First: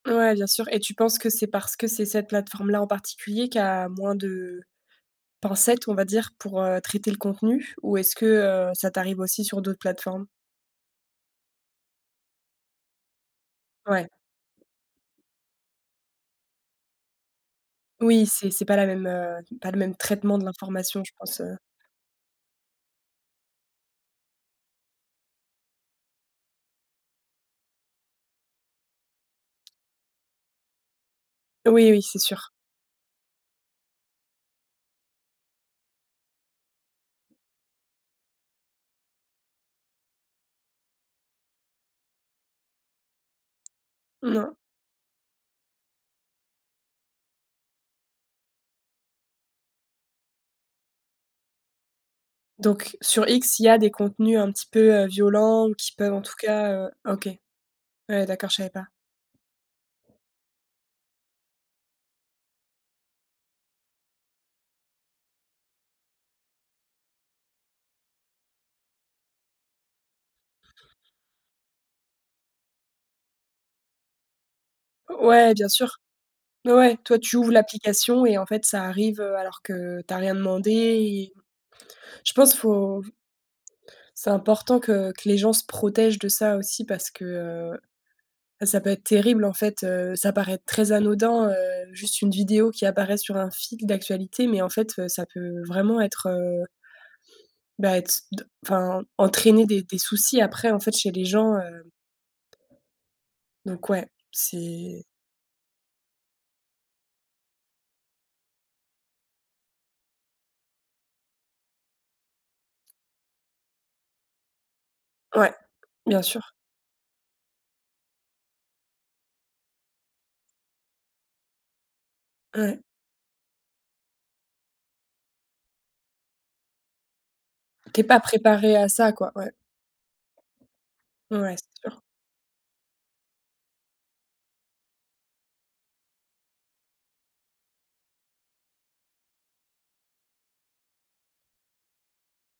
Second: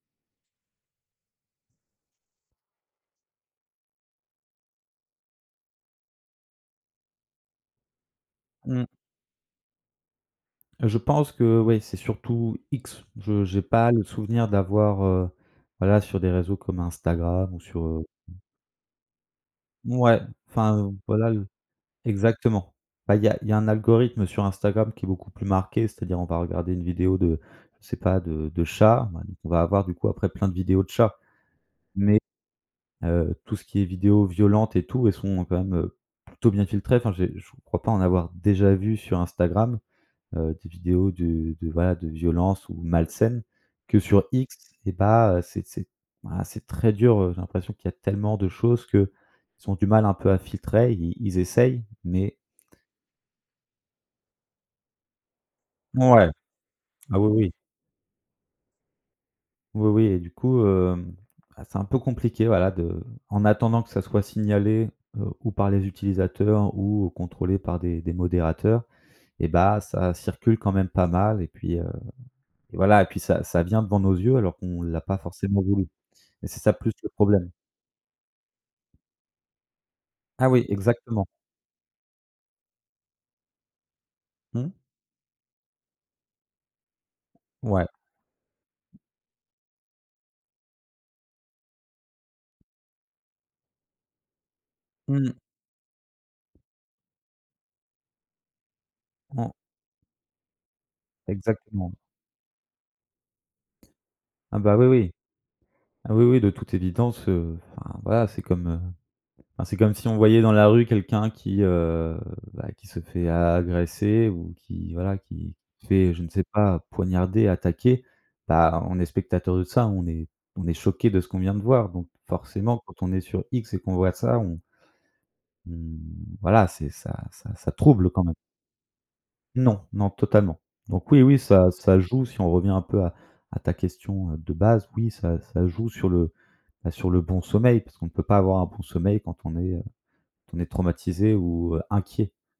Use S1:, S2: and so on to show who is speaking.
S1: Ouais, bien sûr et tu penses que c'est parce que c'est cette plateforme-là, en particulier, qui a moins de pincettes, on va dire, pour, heu, traiter le contenu ou est-ce que, heu,
S2: Mmh.
S1: ça t'arrive aussi sur d'autres plateformes?
S2: Je pense que ouais, c'est surtout X. Je j'ai pas le
S1: Ouais.
S2: souvenir d'avoir, heu, voilà, sur des réseaux comme Instagram ou sur heu
S1: Oui,
S2: mmh.
S1: c'est c'est pas la même, heu, pas le même
S2: Mouais,
S1: traitement de
S2: enfin,
S1: l'information, je
S2: voilà
S1: pense,
S2: le
S1: heu
S2: exactement. Bah il y a il y a un algorithme sur Instagram qui est beaucoup plus marqué. C'est-à-dire, on va regarder une vidéo de, je sais pas, de de chat. Ben, on va avoir, du coup, après, plein de vidéos de chats.
S1: Oui, oui, c'est
S2: Mais
S1: sûr.
S2: heu, tout ce qui est vidéos violentes et tout, elles sont quand même, heu, plutôt bien filtrées. Enfin, j'ai je crois pas en avoir déjà vues sur Instagram, heu, des vidéos de de, voilà, de violence ou malsaines que, sur
S1: Non.
S2: X, c'est pas, heu, c'est c'est voilà, c'est très dur. Heu, j'ai l'impression qu'il y a tellement de choses qu'ils ont du mal, un peu, à filtrer. Ils essayent, mais
S1: Donc sur X, il y a des contenus un petit peu, heu, violents qui peuvent, en
S2: Ouais,
S1: tout cas, heu
S2: ah,
S1: OK.
S2: oui, oui.
S1: Ouais, d'accord, je savais pas.
S2: Oui, oui et du coup, hem, ah, c'est un peu compliqué, voilà, de en attendant que ça soit signalé, heu, ou par les utilisateurs ou contrôlé par des des modérateurs et bah, ça circule quand même pas mal, et puis, heu et voilà et puis ça ça vient devant nos yeux alors qu'on l'a pas
S1: O ouais,
S2: forcément
S1: bien
S2: voulu
S1: sûr.
S2: et c'est ça,
S1: Mais
S2: plus,
S1: ouais,
S2: le
S1: toi, tu
S2: problème.
S1: ouvres l'application et en fait, ça arrive, heu, alors que tu as rien
S2: Ah oui,
S1: demandé
S2: exactement.
S1: et je pense, faut c'est
S2: Mmh.
S1: important que que les gens se protègent de ça aussi parce que, heu,
S2: Ouais.
S1: bah, ça peut être terrible, en fait, heu. Ça paraît très anodin, heu, juste une vidéo qui apparaît sur un fil d'actualité, mais en fait, heu, ça
S2: Mmh.
S1: peut vraiment être, heu bah être d enfin,
S2: En
S1: entraîner des des soucis, après, en fait, chez les gens, heu
S2: Exactement.
S1: donc ouais,
S2: Ah, bah, oui,
S1: c'est.
S2: oui. Ah, oui, oui, de toute évidence, heu, enfin, voilà, c'est comme, heu, enfin, c'est comme si on voyait dans la rue quelqu'un qui, heu, bah, qui se fait a agresser ou qui, voilà,
S1: Ouais,
S2: qui se fait,
S1: bien
S2: je ne sais
S1: sûr.
S2: pas, poignarder, attaquer, bah, on est spectateurs de ça, on est on est choqués de ce qu'on vient de voir, donc
S1: Ouais.
S2: forcément, quand on est sur X et qu'on voit ça, on on, voilà, c'est ça ça, ça
S1: Tu es
S2: trouble
S1: pas
S2: quand même.
S1: préparé à ça, quoi, ouais.
S2: Non, non, totalement. Donc oui, oui,
S1: Ouais,
S2: ça
S1: c'est
S2: ça
S1: sûr.
S2: joue, si on revient un peu à à ta question, heu, de base, oui ça ça joue sur le, bah, sur le bon sommeil parce qu'on peut pas avoir un bon sommeil quand on est, heu, on est traumatisé ou, heu, inquiet.